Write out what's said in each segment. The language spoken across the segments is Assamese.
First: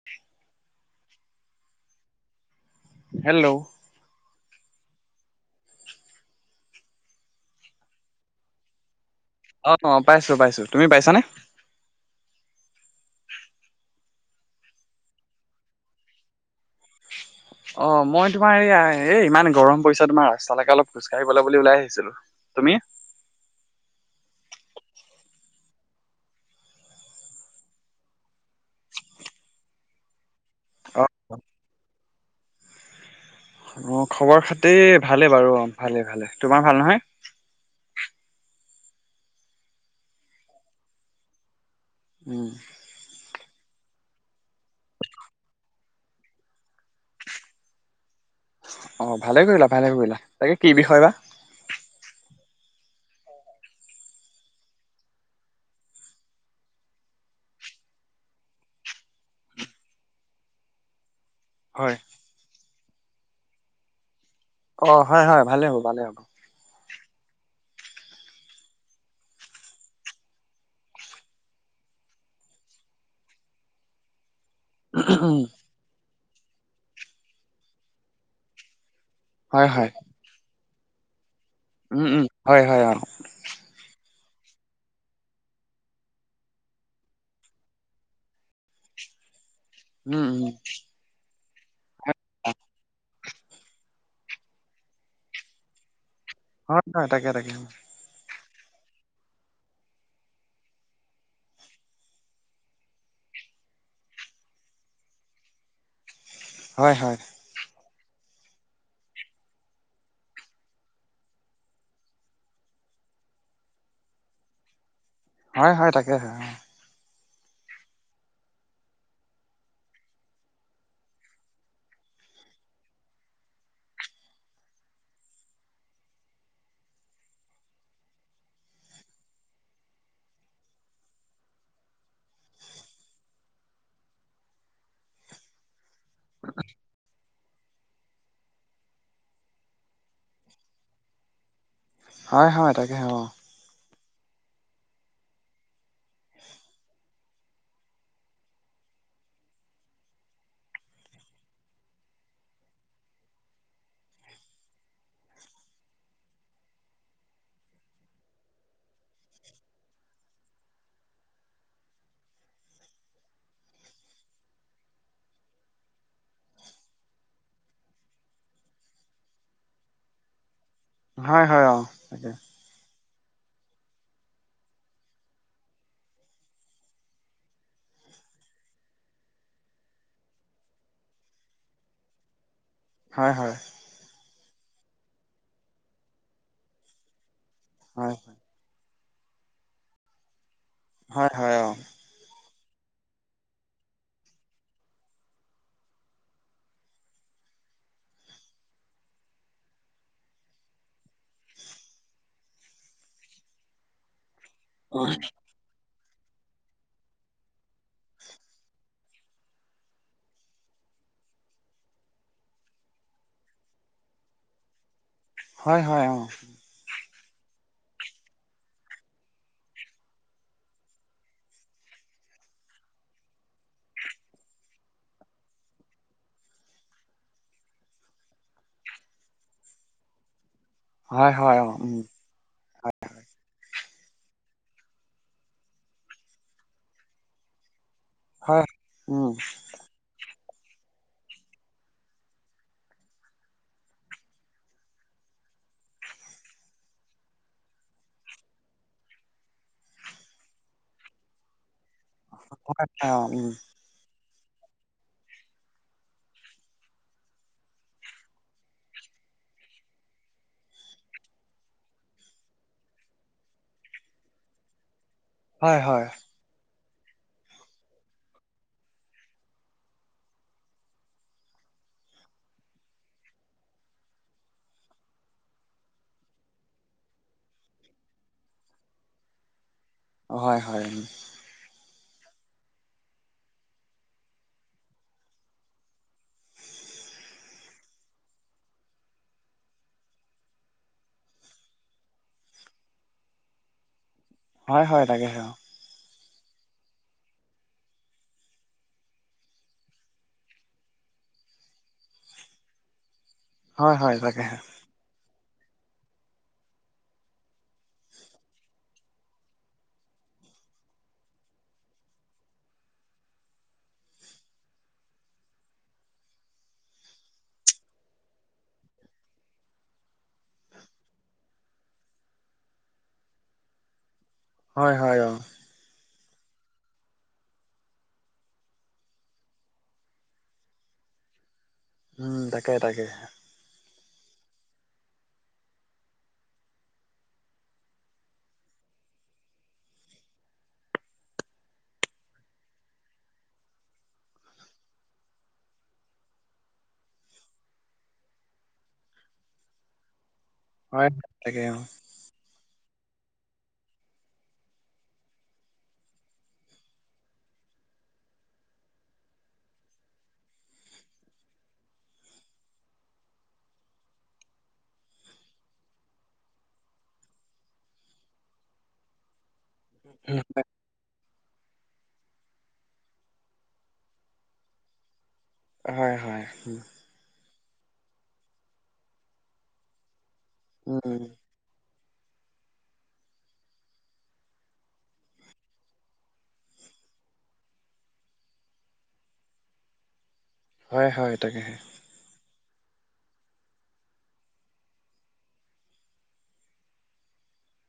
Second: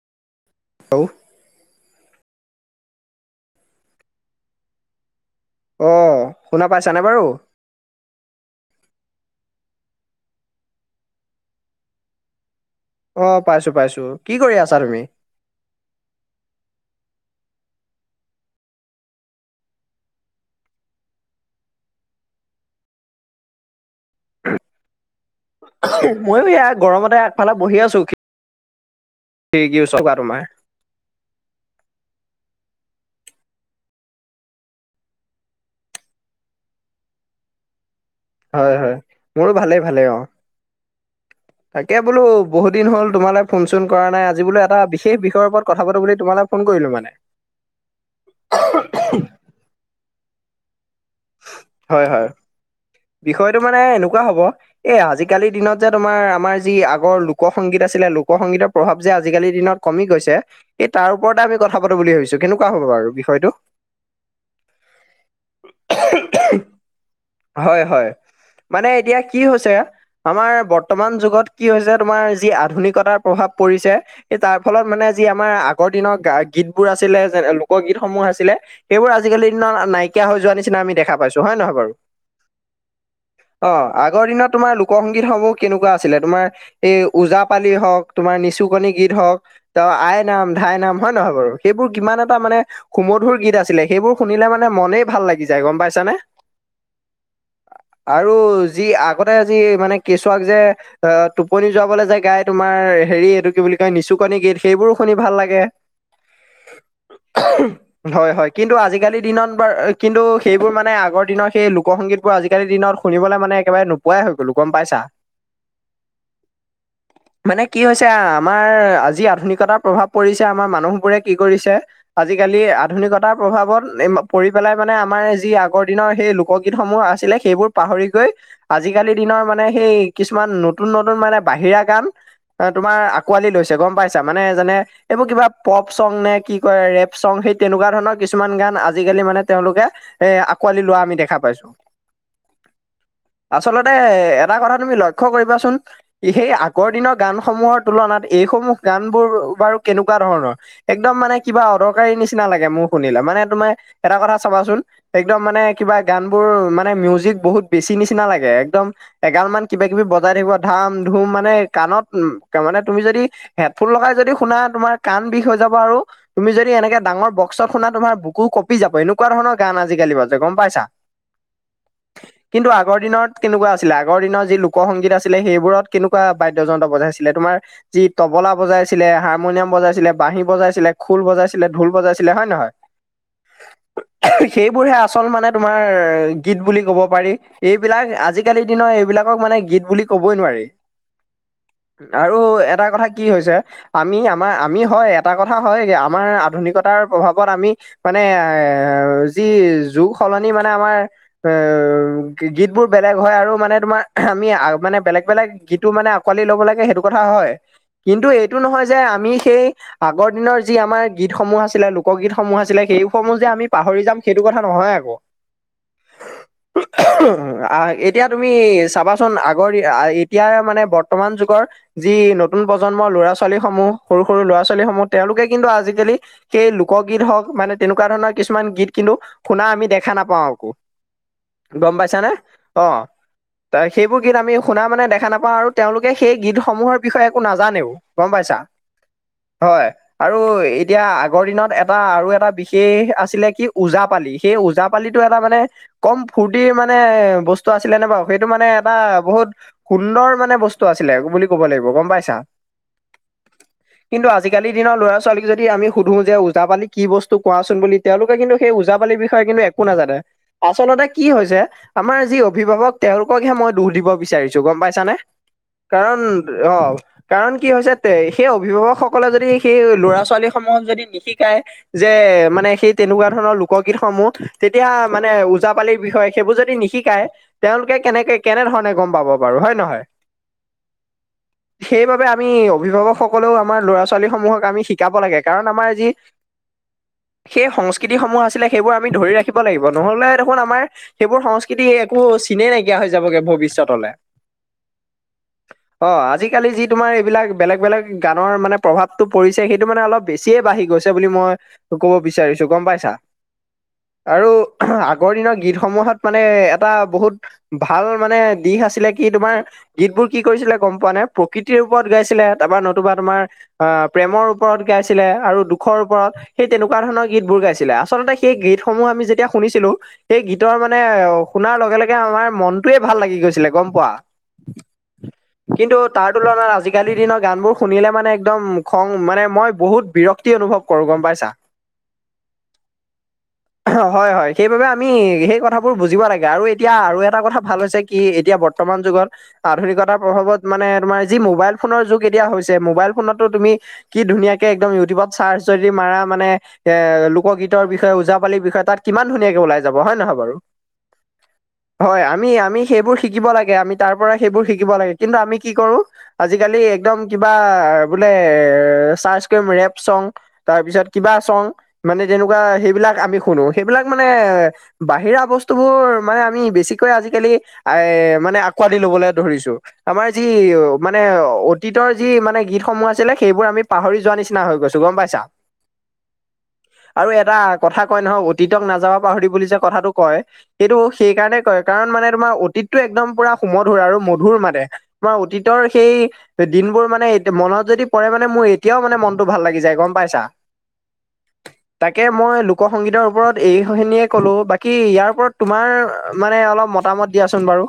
[inaudible] অওঁ। হেল্ল'। অ, শুনা পাইছানে বাৰু? অ, পাইছো পাইছো তুমি পাইছানে? অ, পাইছো পাইছো। কি কৰি আছা তুমি? অ, মই তোমাৰ এইয়া এই ইমান গৰম পৰিচ তোমাৰ ৰাস্তালৈকে অলপ খোজকাঢ়িবলৈ বুলি ওলাই আহিছিলো। তুমি? ময়ো এয়া গৰমতে আগফালে বহি আছো। [unintelligible] তোমাৰ অ অঁ খবৰ খাতি ভালেই বাৰু অঁ ভালেই ভালে তোমাৰ ভাল নহয়? হয় হয় মোৰো ভালেই ভালেই অ। তাকে বোলো উম, বহুত দিন হ'ল তোমালে ফোন চোন কৰা নাই আজি বোলে এটা বিশেষ বিষয়ৰ ওপৰত কথা পাতো বুলি তোমালে ফোন কৰিলো মানে। অ, ভালে কৰিলা ভালে কৰিলা তাকে কি বিষয় বা? হয় হয় বিষয়টো মানে এনেকুৱা হব। এ আজিকালিৰ দিনত যে তোমাৰ আমাৰ যি আগৰ লোক সংংগীত আছিলে লোকসংগীতৰ প্ৰভাৱ যে আজিকালিৰ দিনত কমি গৈছে এই তাৰ ওপৰতে আমি কথা পাতো হয়। বুলি ভাবিছো কেনেকুৱা হ'ব বাৰু বিষয়টো। অ, হয় হয় ভালে হ'ব ভালেই হ'ব। ইহ, হয় হয় মানে এতিয়া কি হৈছে আমাৰ বৰ্তমান যুগত কি হৈছে তোমাৰ যি আধুনিকতাৰ প্ৰভাৱ পৰিছে এই তাৰ ফলত মানে যি আমাৰ আগৰ দিনৰ গা গীতবোৰ আছিলে যে লোকগীতসমূহ আছিলে, সেইবোৰ আজ আজিকালি দিনত হয় হয় নাইকিয়া হৈ যোৱা নিচিনা আমি দেখা পাইছো হয় নহয়? বাৰু উম উম হয় হয় অ অ আগৰ দিনত তোমাৰ লোক - সংংগীতসমূহ কেনেকুৱা আছিলে তোমাৰ এই ওজাপালি হওক, তোমাৰ নিচুকণী গীত হওক, ত উম উম আইনাম, ধাইনাম হয় নহয় বাৰু? সেইবোৰ কিমান এটা মানে সুমধুৰ গীত আছিলে সেইবোৰ শুনিলে মানে মনেই ভাল লাগি যায় গম পাইছা নে? হয় ন তাকে তাকে। আৰু যি আগতে যি মানে কেচুৱাক যে, আ টোপনি যোৱাবলৈ যে গাই তোমাৰ হেৰি এইটো কি বুলি কয় নিচুকনি গীত সেইবোৰো শুনি ভাল লাগে। হয় হয়। হয় হয় কিন্তু আজিকালিৰ দিনত বৰ কিন্তু, সেইবোৰ মানে আগৰ দিনৰ সেই এই এই এইবোৰ মানে আগৰ দিনৰ সেই লোকসংগীতবোৰ আজিকালিৰ দিনত শুনিবলৈ মানে একেবাৰে নোপোৱাই হৈ গলো গম পাইছা? হয় হয় তাকেহে অ'। [inaudible] মানে কি হৈছে আমাৰ আজি আধুনিকতাৰ প্ৰভাৱ পৰিছে, আমাৰ মানুহবোৰে কি কৰিছে। আজিকালি আধুনিকতাৰ প্ৰভাৱত পৰি পেলাই মানে আমাৰ, যি আগৰ দিনৰ সেই লোকগীতসমূহ আছিলে সেইবোৰ পাহৰি গৈ, আজিকালি দিনৰ মানে সেই কিছুমান নতুন নতুন মানে বাহিৰা গান, অ, তোমাৰ আকোৱালি লৈছে গম পাইছা মানে এজনে এইবোৰ কিবা, প'প চং নে কি কয় ৰেপ চং সেই তেনেকুৱা ধৰণৰ কিছুমান গান আজিকালি মানে তেওঁলোকে। এ আঁকোৱালি লোৱা আমি দেখা পাইছো। হয় হয় তাকে হয় অঁ। আচলতে এটা কথা তুমি লক্ষ্য কৰিবাচোন? এইখিনী আগৰ দিনৰ গানসমূহৰ তুলনাত এইসমূহ গানবোৰ বাৰু কেনেকুৱা ধৰণৰ? একদম মানে কিবা অদৰকাৰী নিচিনা লাগে মোৰ শুনিলে মানে তোমাৰ এটা কথা চাবাচোন? একদম মানে কিবা গানবোৰ মানে মিউজিক বহুত বেছি নিচিনা লাগে, একদম, এগাল মান কিবা - কিবি বজাই থাকিব ধাম - ধুম মানে কাণত উম মানে তুমি যদি, হেডফোন লগাই যদি শুনা তোমাৰ কাণ বিষ হৈ যাব আৰু, তুমি যদি এনেকে ডাঙৰ বক্সত শুনা তোমাৰ বুকু কপি যাব এনেকুৱা ধৰণৰ গান আজিকালি বাজে গম পাইছা? হয় হয় অ তাকে। কিন্তু আগৰ দিনত কেনেকুৱা আছিলে, আগৰ দিনত যি লোকসংগীত আছিলে সেইবোৰত কেনেকুৱা বাদ্যযন্ত্ৰ বজাইছিলে তোমাৰ, যি তবলা বজাইছিলে, হাৰমনিয়াম বজাইছিলে, বাঁহী বজাইছিলে, খোল বজাইছিলে, ঢোল বজাইছিলে হয় নে নহয়? হয় হয়। সেইবোৰহে আচল মানে তোমাৰ গীত বুলি ক'ব পাৰি, এইবিলাক হয় আজি কালি দিনৰ এইবিলাকক মানে গীত বুলি ক'বয়ে নোৱাৰি। হয় হয় অ। আৰু এটা কথা কি হৈছে আমাৰ হয় এটা কথা হয়, আমাৰ আধুনিকতাৰ প্ৰভাৱত আমি মানে এ যি যুগ সলনি মানে আমাৰ। এ গীতবোৰ বেলেগ হয় আৰু মানে তোমাৰ আমি মানে বেলেগ - বেলেগ গীতো মানে আকোৱালি ল'ব লাগে সেইটো কথা হয়, কিন্তু এইটো নহয় যে আমি সেই আগৰ দিনৰ যি আমাৰ গীতসমূহ আছিলে লোকগীতসমূহ আছিলে, সেই সমূহ যে আমি পাহৰি যাম সেইটো কথা নহয় আকৌ? হয় হয় অঁ। উ অহ আ এতিয়া তুমি চাবাচোন এতিয়া মানে বৰ্তমান যুগৰ যি নতুন প্ৰজন্মৰ ল'ৰা - ছোৱালীসমূহ, সৰু সৰু ল'ৰা - ছোৱালীসমূহ তেওঁলোকে কিন্তু আজিকালি। সেই লোকগীত হওক মানে তেনেকুৱা ধৰণৰ কিছুমান গীত। কিন্তু শুনা আমি দেখা নাপাওঁ আকৌ, হয় হয় অ গম উম পাইছানে অঁ। ত সেইবোৰ গীত আমি শুনা মানে দেখা নাপাওঁ আৰু তেওঁলোকে সেই গীতসমূহৰ বিষয়ে একো নাজানেও। গ'ম পাইছা, হয় উম হয়। আৰু এতিয়া আগৰ দিনত এটা আৰু এটা বিশেষ আছিলে কি ওজাপালি সেই ওজাপালিটো এটা মানে কম ফূৰ্তি মানে বস্তু আছিলে নে বাৰু, সেইটো মানে এটা বহুত সুন্দৰ মানে বস্তু আছিলে বুলি ক'ব লাগিব গম পাইছা [unintelligible] কিন্তু আজিকালি দিনৰ ল'ৰা-ছোৱালীক যদি আমি সুধো যে ওজাপালি কি বস্তু কোৱাচোন বুলি তেওঁলোকে কিন্তু সেই ওজাপালিৰ বিষয়ে কিন্তু একো নাজানে, আচলতে কি হৈছে আমাৰ যি অভিভাৱক তেওঁলোককহে মই দুখ দিব বিচাৰিছোঁ‌, গম পাইছানে? হয় হয় কাৰণ, অ'। কাৰণ কি হৈছে তে সেই অভিভাৱকসকলে যদি সেই ল'ৰা-ছোৱালী সমূহক যদি নিশিকায় যে মানে সেই তেনেকুৱা তেনে ধৰণৰ লোকগীতসমূহ, তেতিয়া মানে ওজাপালিৰ বিষয়ে, সেইবোৰ যদি নিশিকায় তেওঁলোকে কেনেকে কেনেধৰণে গম পাব বাৰু হয় নহয়? হয়-হয়। [inaudible] সেইবাবে আমি অভিভাৱকসকলেও আমাৰ ল'ৰা-ছোৱালীসমূহক আমি শিকাব লাগে, কাৰণ আমাৰ যি সেই সংস্কৃতিসমূহ আছিলে সেইবোৰ আমি ধৰি ৰাখিব লাগিব, নহ'লে দেখোন আমাৰ সেইবোৰ সংস্কৃতি একো চিনেই নাইকিয়া হৈ যাবগে ভৱিষ্যতলে। হয়-হয় তাকেহে অ'। অ, আজিকালি যি তোমাৰ এইবিলাক বেলেগ-বেলেগ গানৰ মানে প্ৰভাৱটো পৰিছে সেইটো মানে অলপ বেছিয়ে বাঢ়ি গৈছে বুলি মই ক'ব বিচাৰিছোঁ‌, গম পাইছা? হয় হয় আৰু তাকেহে [unintelligible] আগৰ দিনৰ গীতসমূহত মানে এটা বহুত ভাল মানে দিশ আছিলে কি তোমাৰ গীতবোৰ কি কৰিছিলে গম পোৱা নাই? প্ৰকৃতিৰ ওপৰত গাইছিলে, তাৰপৰা নতুবা তোমাৰ আহ, প্ৰেমৰ ওপৰত গাইছিলে আৰু দুখৰ ওপৰত সেই তেনেকুৱা ধৰণৰ গীতবোৰ গাইছিলে আচলতে সেই গীতসমূহ আমি যেতিয়া শুনিছিলোঁ সেই গীতৰ মানে শুনাৰ লগে-লগে আমাৰ মনটোৱেই ভাল লাগি গৈছিলে, গম পোৱা? হয়-হয় অ'। কিন্তু তাৰ তুলনাত আজিকালি দিনৰ গানবোৰ শুনিলে মানে একদম খং, মানে মই বহুত বিৰক্ত ক্তি অনুভৱ কৰো গম পাইছা? উম, তাকে-তাকে। হয়-হয়, সেইবাবে আমি সেই কথাবোৰ বুজিব লাগে আৰু এতিয়া আৰু এটা কথা ভাল হৈছে কি এতিয়া ব বৰ্তমান যুগত আধুনিকতাৰ প্ৰভাৱত মানে তোমাৰ যি মোবাইল ফোনৰ যুগ এতিয়া হৈছে, মোবাইল ফোনতো তুমি কি ধুনীয়াকে একদম ইউটিউবত চাৰ্চ যদি মাৰা মানে এ লোকগীতৰ বিষয়ে, ওজাপালিৰ বিষয়ে তাত কিমান ধুনীয়াকে ওলাই যাব হয় নহয় বাৰু? হয় তাকে অ'। হয় আমি-আমি সেইবোৰ শিকিব লাগে আমি তাৰপৰা সেইবোৰ শিকিব লাগে, কিন্তু আমি কি কৰো আজিকালি একদম কিবা বোলে চাৰ্চ কৰিম ৰেপ চং তাৰপিছত কিবা চং, মানে তেনেকুৱা সেইবিলাক আমি শুনো, সেইবিলাক মানে বাহিৰা বস্তুবোৰ মানে আমি বেছিকৈ আজিকালি এ মানে আকোঁৱালি লবলৈ ধৰিছোঁ‌। আমাৰ যি অ' মানে অতীতৰ যি মানে গীতসমূহ আছিলে সেইবোৰ আমি পাহৰি যোৱা নিচিনা হৈ গৈছোঁ‌, গম পাইছা? হয়-হয়। আৰু এটা কথা কয় নহয় অতীতক নাযাব পাহৰি বুলি যে কথাটো কয়, সেইটো উম সেইকাৰণে কয়। কাৰণ মানে তোমাৰ অতীতটো একদম পুৰা সুমধুৰ আৰু মধুৰ মানে, তোমাৰ অতীতৰ সেই- দিনবোৰ মানে মনত যদি পৰে মানে মোৰ এতিয়াও মানে মনটো ভাল লাগি যায় গম পাইছা। হয়-হয়, তাকেহে। তাকে মই লোক সংগীতৰ ওপৰত এইখিনিয়ে ক'লো বাকী' ইয়াৰ ওপৰত তোমাৰ মানে অলপ মতামত- দিয়াচোন বাৰু?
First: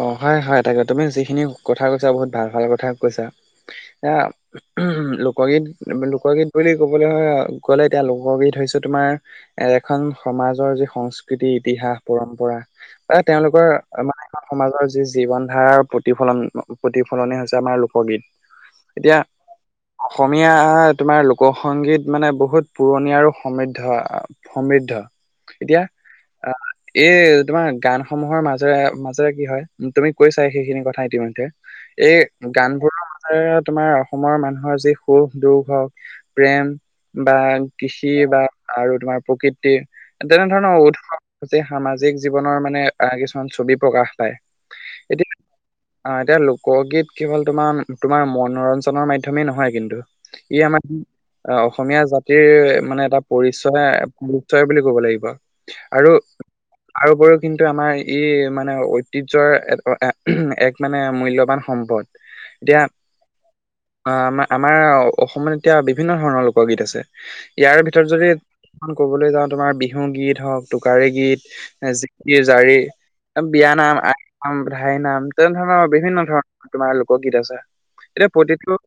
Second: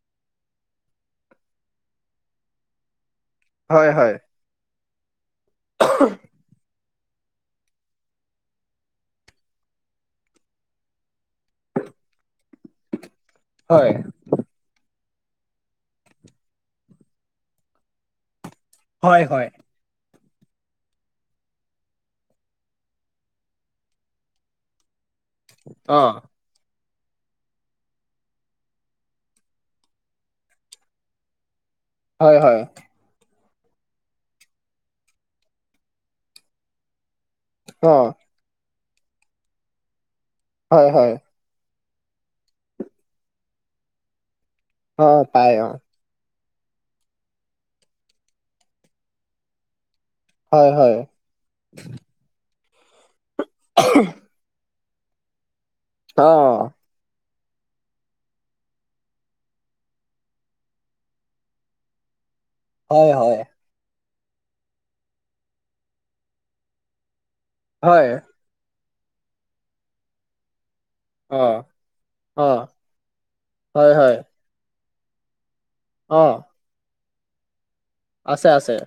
অ', -হয়-হয় তাকে, তুমি যিখিনি কথা কৈছা বহুত ভাল-ভাল কথা কৈছা। হয় হয় এতিয়া- লোকগীত, লোকগীত বুলি ক'বলৈ হয় গ'লে এতিয়া লোকগীত হৈছে তোমাৰ- এ' এখন সমাজৰ যি সংস্কৃতি, ইতিহাস, পৰম্পৰা বা তেওঁলোকৰ হয় মানে- আৰু সমাজৰ যি জীৱন ধাৰাৰ প্ৰতিফলন প্ৰতিফলনে হৈছে আমাৰ লোকগীত। হয় হয় এতিয়া- অসমীয়া তোমাৰ লোক সংগীত মানে বহুত পুৰণি আৰু সমৃদ্ধ। সমৃদ্ধ। অঁহ',। অহ', এই তোমাৰ গানসমূহৰ মাজেৰে মাজ- কি হয় তুমি কৈছাই সেইখিনি কথা ইতিমধ্যে। হয় এই হয় গানবোৰৰ- তোমাৰ অসমৰ মানুহৰ যি সুখ-দুখ হওঁক প্ৰেম- বা অ কৃষি বা আৰু তোমাৰ প্ৰকৃতি তেনে ধৰণৰ হয় হয় উৎসৱ- গোটেই সামাজিক জীৱনৰ মানে আঁহ' কিছুমান ছবি প্ৰকাশ পায়। হয়, পায় অঁ',। আঁহ', এতিয়া লোকগীত কেৱল তোমাৰ তোমাৰ মনোৰঞ্জনৰ মাধ্যমেই নহয় কিন্তু। ই হয় আমাৰ হয় অসমীয়া জাতিৰ মানে এটা- পৰিচয- পৰিচয় বুলি ক'ব লাগিব। আৰু- অ তাৰো ওপৰিও কিন্তু আমাৰ ই মানে- ঐতিহ্য এক মানে মূল্যবান সম্পদ। এতিয়া- হয় হয় আ-আমাৰ-আমাৰ অসমত এতিয়া বিভিন্ন ধৰণৰ লোকগীত আছে, ইয়াৰে ভিতৰত হয় যদি খন কবলৈ যাওঁ তোমাৰ বিহু গীত হওঁক, - টোকাৰী গীত, অ অ জ-জাৰি, বিয়া হয় নাম, - হয় আইনাম, দিহানাম তেনেধৰণৰ বিভিন্ন অ ধৰণৰ তোমাৰ লোকগীত আছে। এতিয়া আছে আছে প্ৰতিটো-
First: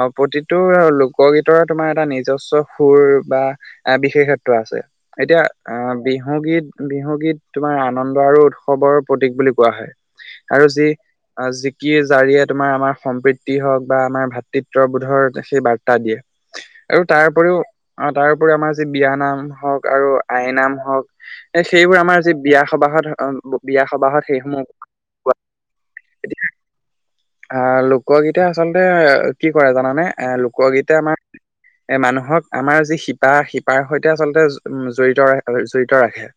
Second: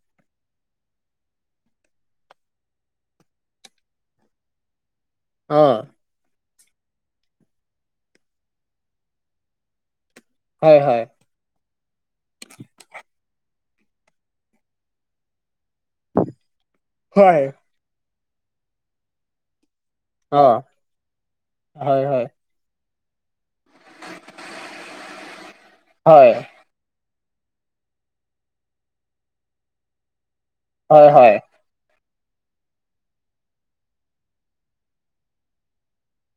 অঁ' প্ৰতিটোৰ লোকগীতৰে তোমাৰ এটা নিজস্ব সুৰ বা- এ' বিশেষত্ব আছে। এতিয়া অ আঁহ' বিহুগীত-বিহুগীত তোমাৰ আনন্দ আৰু উৎসৱৰ প্ৰতীক বুলি- কোৱা হয়। আৰু হয় যি- হয় আঁহ' যি কি জাৰিয়ীয়ে তোমাৰ আমাৰ সম্প্ৰীতি হওঁক বা আমাৰ ভাতৃত্ববোধৰ সেই বাৰ্ত তা'ত দিয়ে। আৰু হয় তাৰপৰিও, তাৰপৰিও আমাৰ যি বিয়া নাম হওঁক- আৰু অ আইনাম হওঁক এ' হয় সেইবোৰ হয় আমাৰ যি বিয়া সবাহত বিয়া সবাহত সেইসমূহ হয়। আঁহ' লোকগীতে আচলতে কি কৰে জানানে এ' লোকগীতে হয় আমাৰ- এ' মানুহক আমাৰ যি শিপা-শিপাৰ সৈতে আচলতে উ-জড়িত-জড়িত ৰাখে।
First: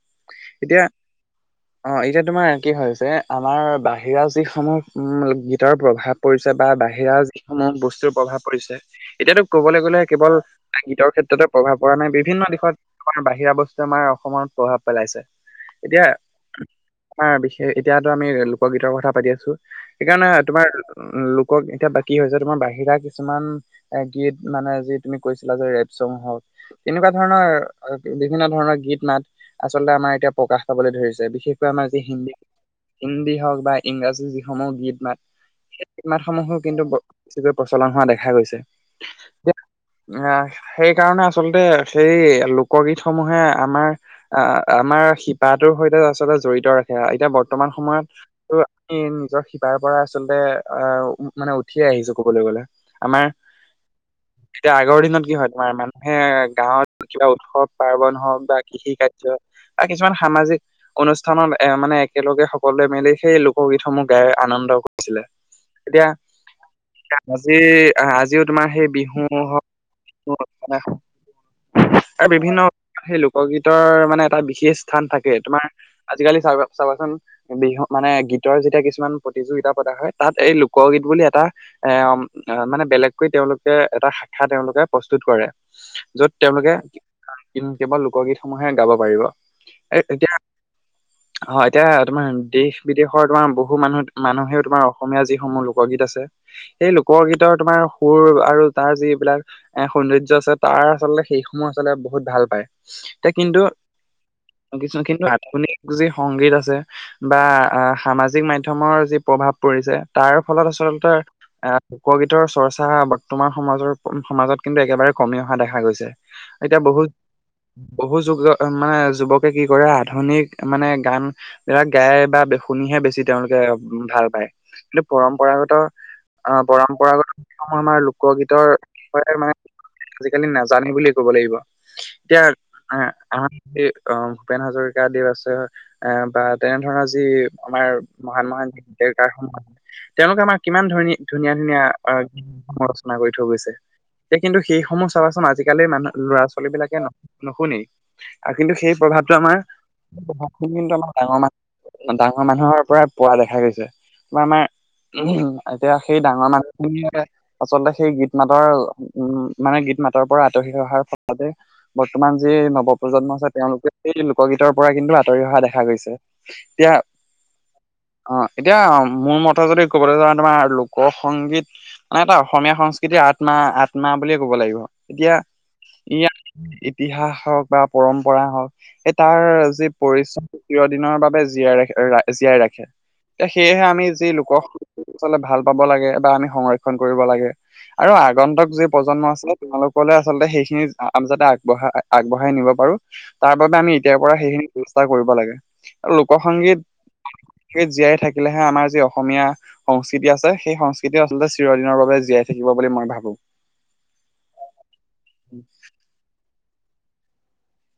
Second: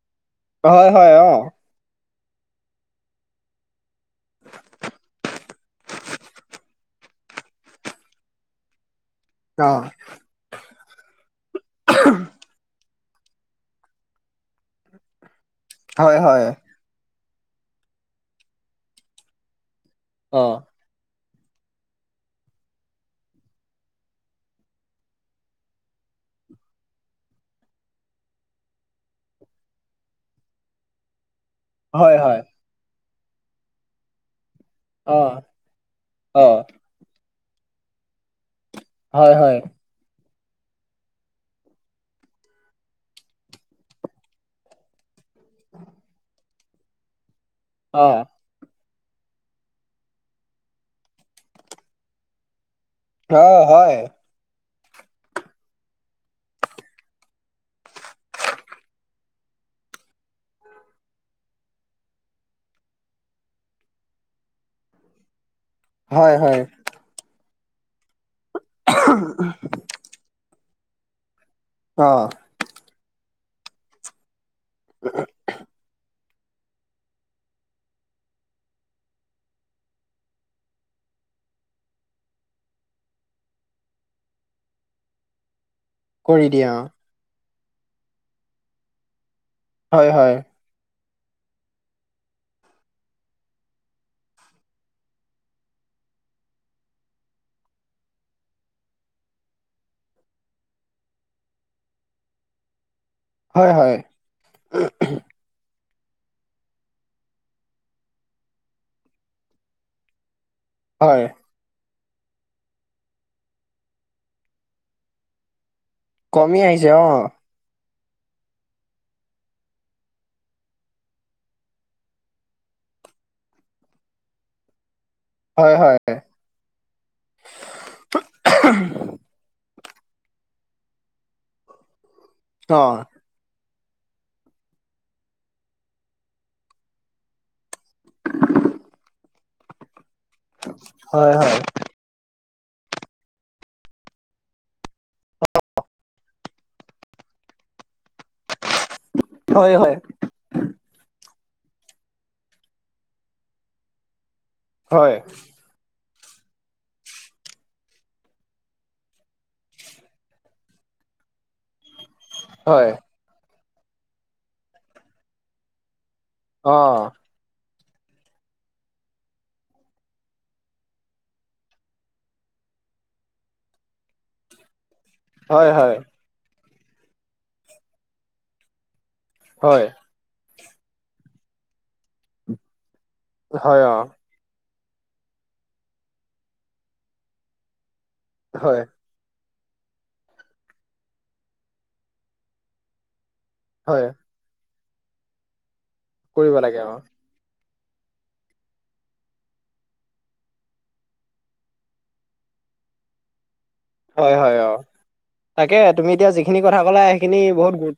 হয়-হয়, অঁ',। অঁ', এতিয়া তোমাৰ কি হৈছে আমাৰ বাহিৰা যি- সমূহ উম' গীতৰ প্ৰভাৱ পৰিছে বা বাহিৰা যিসমূহ বস্তুৰ প্ৰভাৱ পৰিছে- এতিয়াতো ক'বলৈ অ গ'লে কেৱল গীতৰ ক্ষেত্ৰতে প্ৰভাৱ পৰা নাই বিভিন্ন দিশত আমাৰ বাহিৰা বস্তু আমাৰ অসমত প্ৰভাৱ পেলাইছে। এতিয়া, আমাৰ বিশেষ এতিয়াতো আমি লোকগীতৰ কথা পাতি আছো। সেইকাৰণে তোমাৰ উম' লোকক এতিয়া কি হৈছে তোমাৰ বাহিৰা কিছুমান গীত মানে যি তুমি কৈছিলা যে ৰেপচং হ'ওক। তেনেকুৱা ধৰণৰ বিভিন্ন ধৰণৰ গীত মাত আচল্ততে আমাৰ এতিয়া প্ৰকাশ পাবলৈ ধৰিছে, বিশেষ কৈ আমাৰ যি হয় হিন্দী, হয় হিন্দী হ'ওক বা ইংৰাজী যিসমূহ গীত অ মাত সেইমাত হয় হয় অ অ সমূহো কিন্তু বেছিকৈ প্ৰচলন হোৱা দেখা গৈছে। হয়, হয়। আহ, সেইকাৰণে আচলতে সেই লোকগীত সমূহে আমাৰ আহ, আমাৰ শিপাটোৰ সৈতে আচলতে জড়িত ৰাখে এতিয়া বৰ্তমান অ সময়ত ত নিজৰ শিপাৰ পৰা আচলতে আহ, মানে উঠিয়ে আহিছো ক'বলৈ গ'লে। আমাৰ অ', হয়। এতিয়া আগৰ দিনত কি হয়, তোমাৰ মানুহে গাঁৱত কিবা উৎসৱ-পাৰ্বন হ'ওক বা কৃষি-কাৰ্য। বা কিছুমান সামাজিক অনুষ্ঠানত এ মানে একেলগে সকলোৱে মিলি সেই লোক গীতসমূহ গাই আনন্দ কৰিছিলে। এতিয়া হয়, হয়। আজি আজিও তোমাৰ সেই বিহু হ'ওক অ বিভিন্ন সেই লোকগীতৰ মানে এটা বিশেষ স্থান থাকে তোমাৰ আজি কালি চ-চাবাচোন বিহু মানে গীত গীতৰ যেতিয়া কিছুমান প্ৰতিযোগিতা পতা হয়, তাত এই লোকগীত বুলি এটা এ মানে বেলেগকৈ তেওঁলোকে এটা শাখা তেওঁলোকে প্ৰস্তুত কৰে। য'ত কৰি দিয়ে তেওঁলোকে অ কেৱল লোকগীতসমূহে গাব পাৰিব। হয়, হয়। অ', এতিয়া তোমাৰ দেশ বিদেশৰ তোমাৰ বহু মানুহ মানুহেও তোমাৰ অসমীয়া যিসমূহ লোকগীত আছে। এই লোকগীতৰ তোমাৰ সুৰ আৰু তাৰ যিবিলাক এ সৌন্দৰ্য আছে, তাৰ আচলতে সেই সমূহ আচলতে বহুত ভাল পায়। তে কিন্তু হয় হয় কিছুমান কিন্তু আধুনিক যি সংগীত আছে বা সামাজিক মাধ্যমৰ যি প্ৰভাৱ পৰিছে। তাৰ ফলত আচলতে হয় এ লোকগীতৰ চৰ্চা বৰ্তমান সমাজৰ সমাজত কিন্তু একেবাৰে কমি অহা দেখা গৈছে। কমি এতিয়া আহিছে অ বহুত বহুত যুগ মানে যুৱকে কি কৰে আধুনিক মানে গানবিলাক গাই বা শুনিহে বেছি তেওঁলোকে ভাল পায়, কিন্তু হয় পৰম্পৰাগত হয় আহ, পৰম্পৰাগত [unintelligible] সমূহ আমাৰ লোকগীতৰ মানে আজিকালি নাজানেই বুলিয়ে ক'ব লাগিব। এতিয়া অ আহ, আমাৰ এ ভূপেন হাজৰিকাদেৱ আছে এ বা তেনে ধৰণৰ যি আমাৰ মহান মহান গীতিকাৰ সমূহ আছিল। তেওঁলোকে আমাৰ কিমান ধ-ধুনীয়া হয় হয় ধুনীয়া [unintelligible] ৰচনা কৰি থৈ গৈছে। এই কিন্তু সেইসমূহ চাবাচোন আজিকালিৰ মানুহ ল'ৰা-ছোৱালী বিলাকে নুশুনেই আৰু কিন্তু সেই প্ৰভাৱটো আমাৰ হয় হয় সেই প্ৰভাৱ খিনি কিন্তু আমাৰ ডাঙৰ মানুহ ডাঙৰ মানুহৰ পৰাই পোৱা দেখা গৈছে বা আমাৰ হয় এতিয়া সেই ডাঙৰ মানুহখিনিয়ে আচলতে সেই গীত মাতৰ উ, মানে গীত মাতৰ পৰা আঁতৰি অহাৰ ফলতে। বৰ্তমান যি হয় নৱপ্ৰজন্ম আছে তেওঁলোকে সেই লোকগীতৰ পৰা কিন্তু আঁতৰি অহা দেখা গৈছে। অ এতিয়া অ', এতিয়া মোৰ মতে যদি ক'বলৈ যাওঁ তোমাৰ লোক সংগীত। মানে এটা অসমীয়া সংস্কৃতিৰ আত্মা আত্মা বুলিয়ে ক'ব লাগিব। এতিয়া হয়, হয়। ইয়াৰ ইতিহাস হওক বা পৰম্পৰা হওক এই তাৰ হয় যি পৰিচয়, চিৰদিনৰ বাবে জীয়াই ৰাখ জীয়াই ৰাখে তে হয় সেয়েহে অ আমি যি লোক চলে ভাল পাব লাগে বা আমি সংৰক্ষন কৰিব লাগে আৰু আগন্তক হয় যি প্ৰজন্ম আছে তোলোকলৈ আচলতে সেইখিনি আমি যাতে আগবঢ়া আগবঢ়াই নিব পাৰো তাৰ বাবে আমি হয় এতিয়াৰ পৰা সেইখিনি ব্যৱস্থা কৰিব লাগে আৰু কৰিব লাগে লোকসংগীত। অ সেই জীয়াই থাকিলেহে আমাৰ যি অসমীয়া সংস্কৃতি আছে সেই সংস্কৃতি আচলতে চিৰদিনৰ বাবে জীয়াই থাকিব বুলি মই ভাবো। হয় হয় অ তাকে তুমি এতিয়া যিখিনি কথা কলা সেইখিনি বহুত গুৰুত্ব।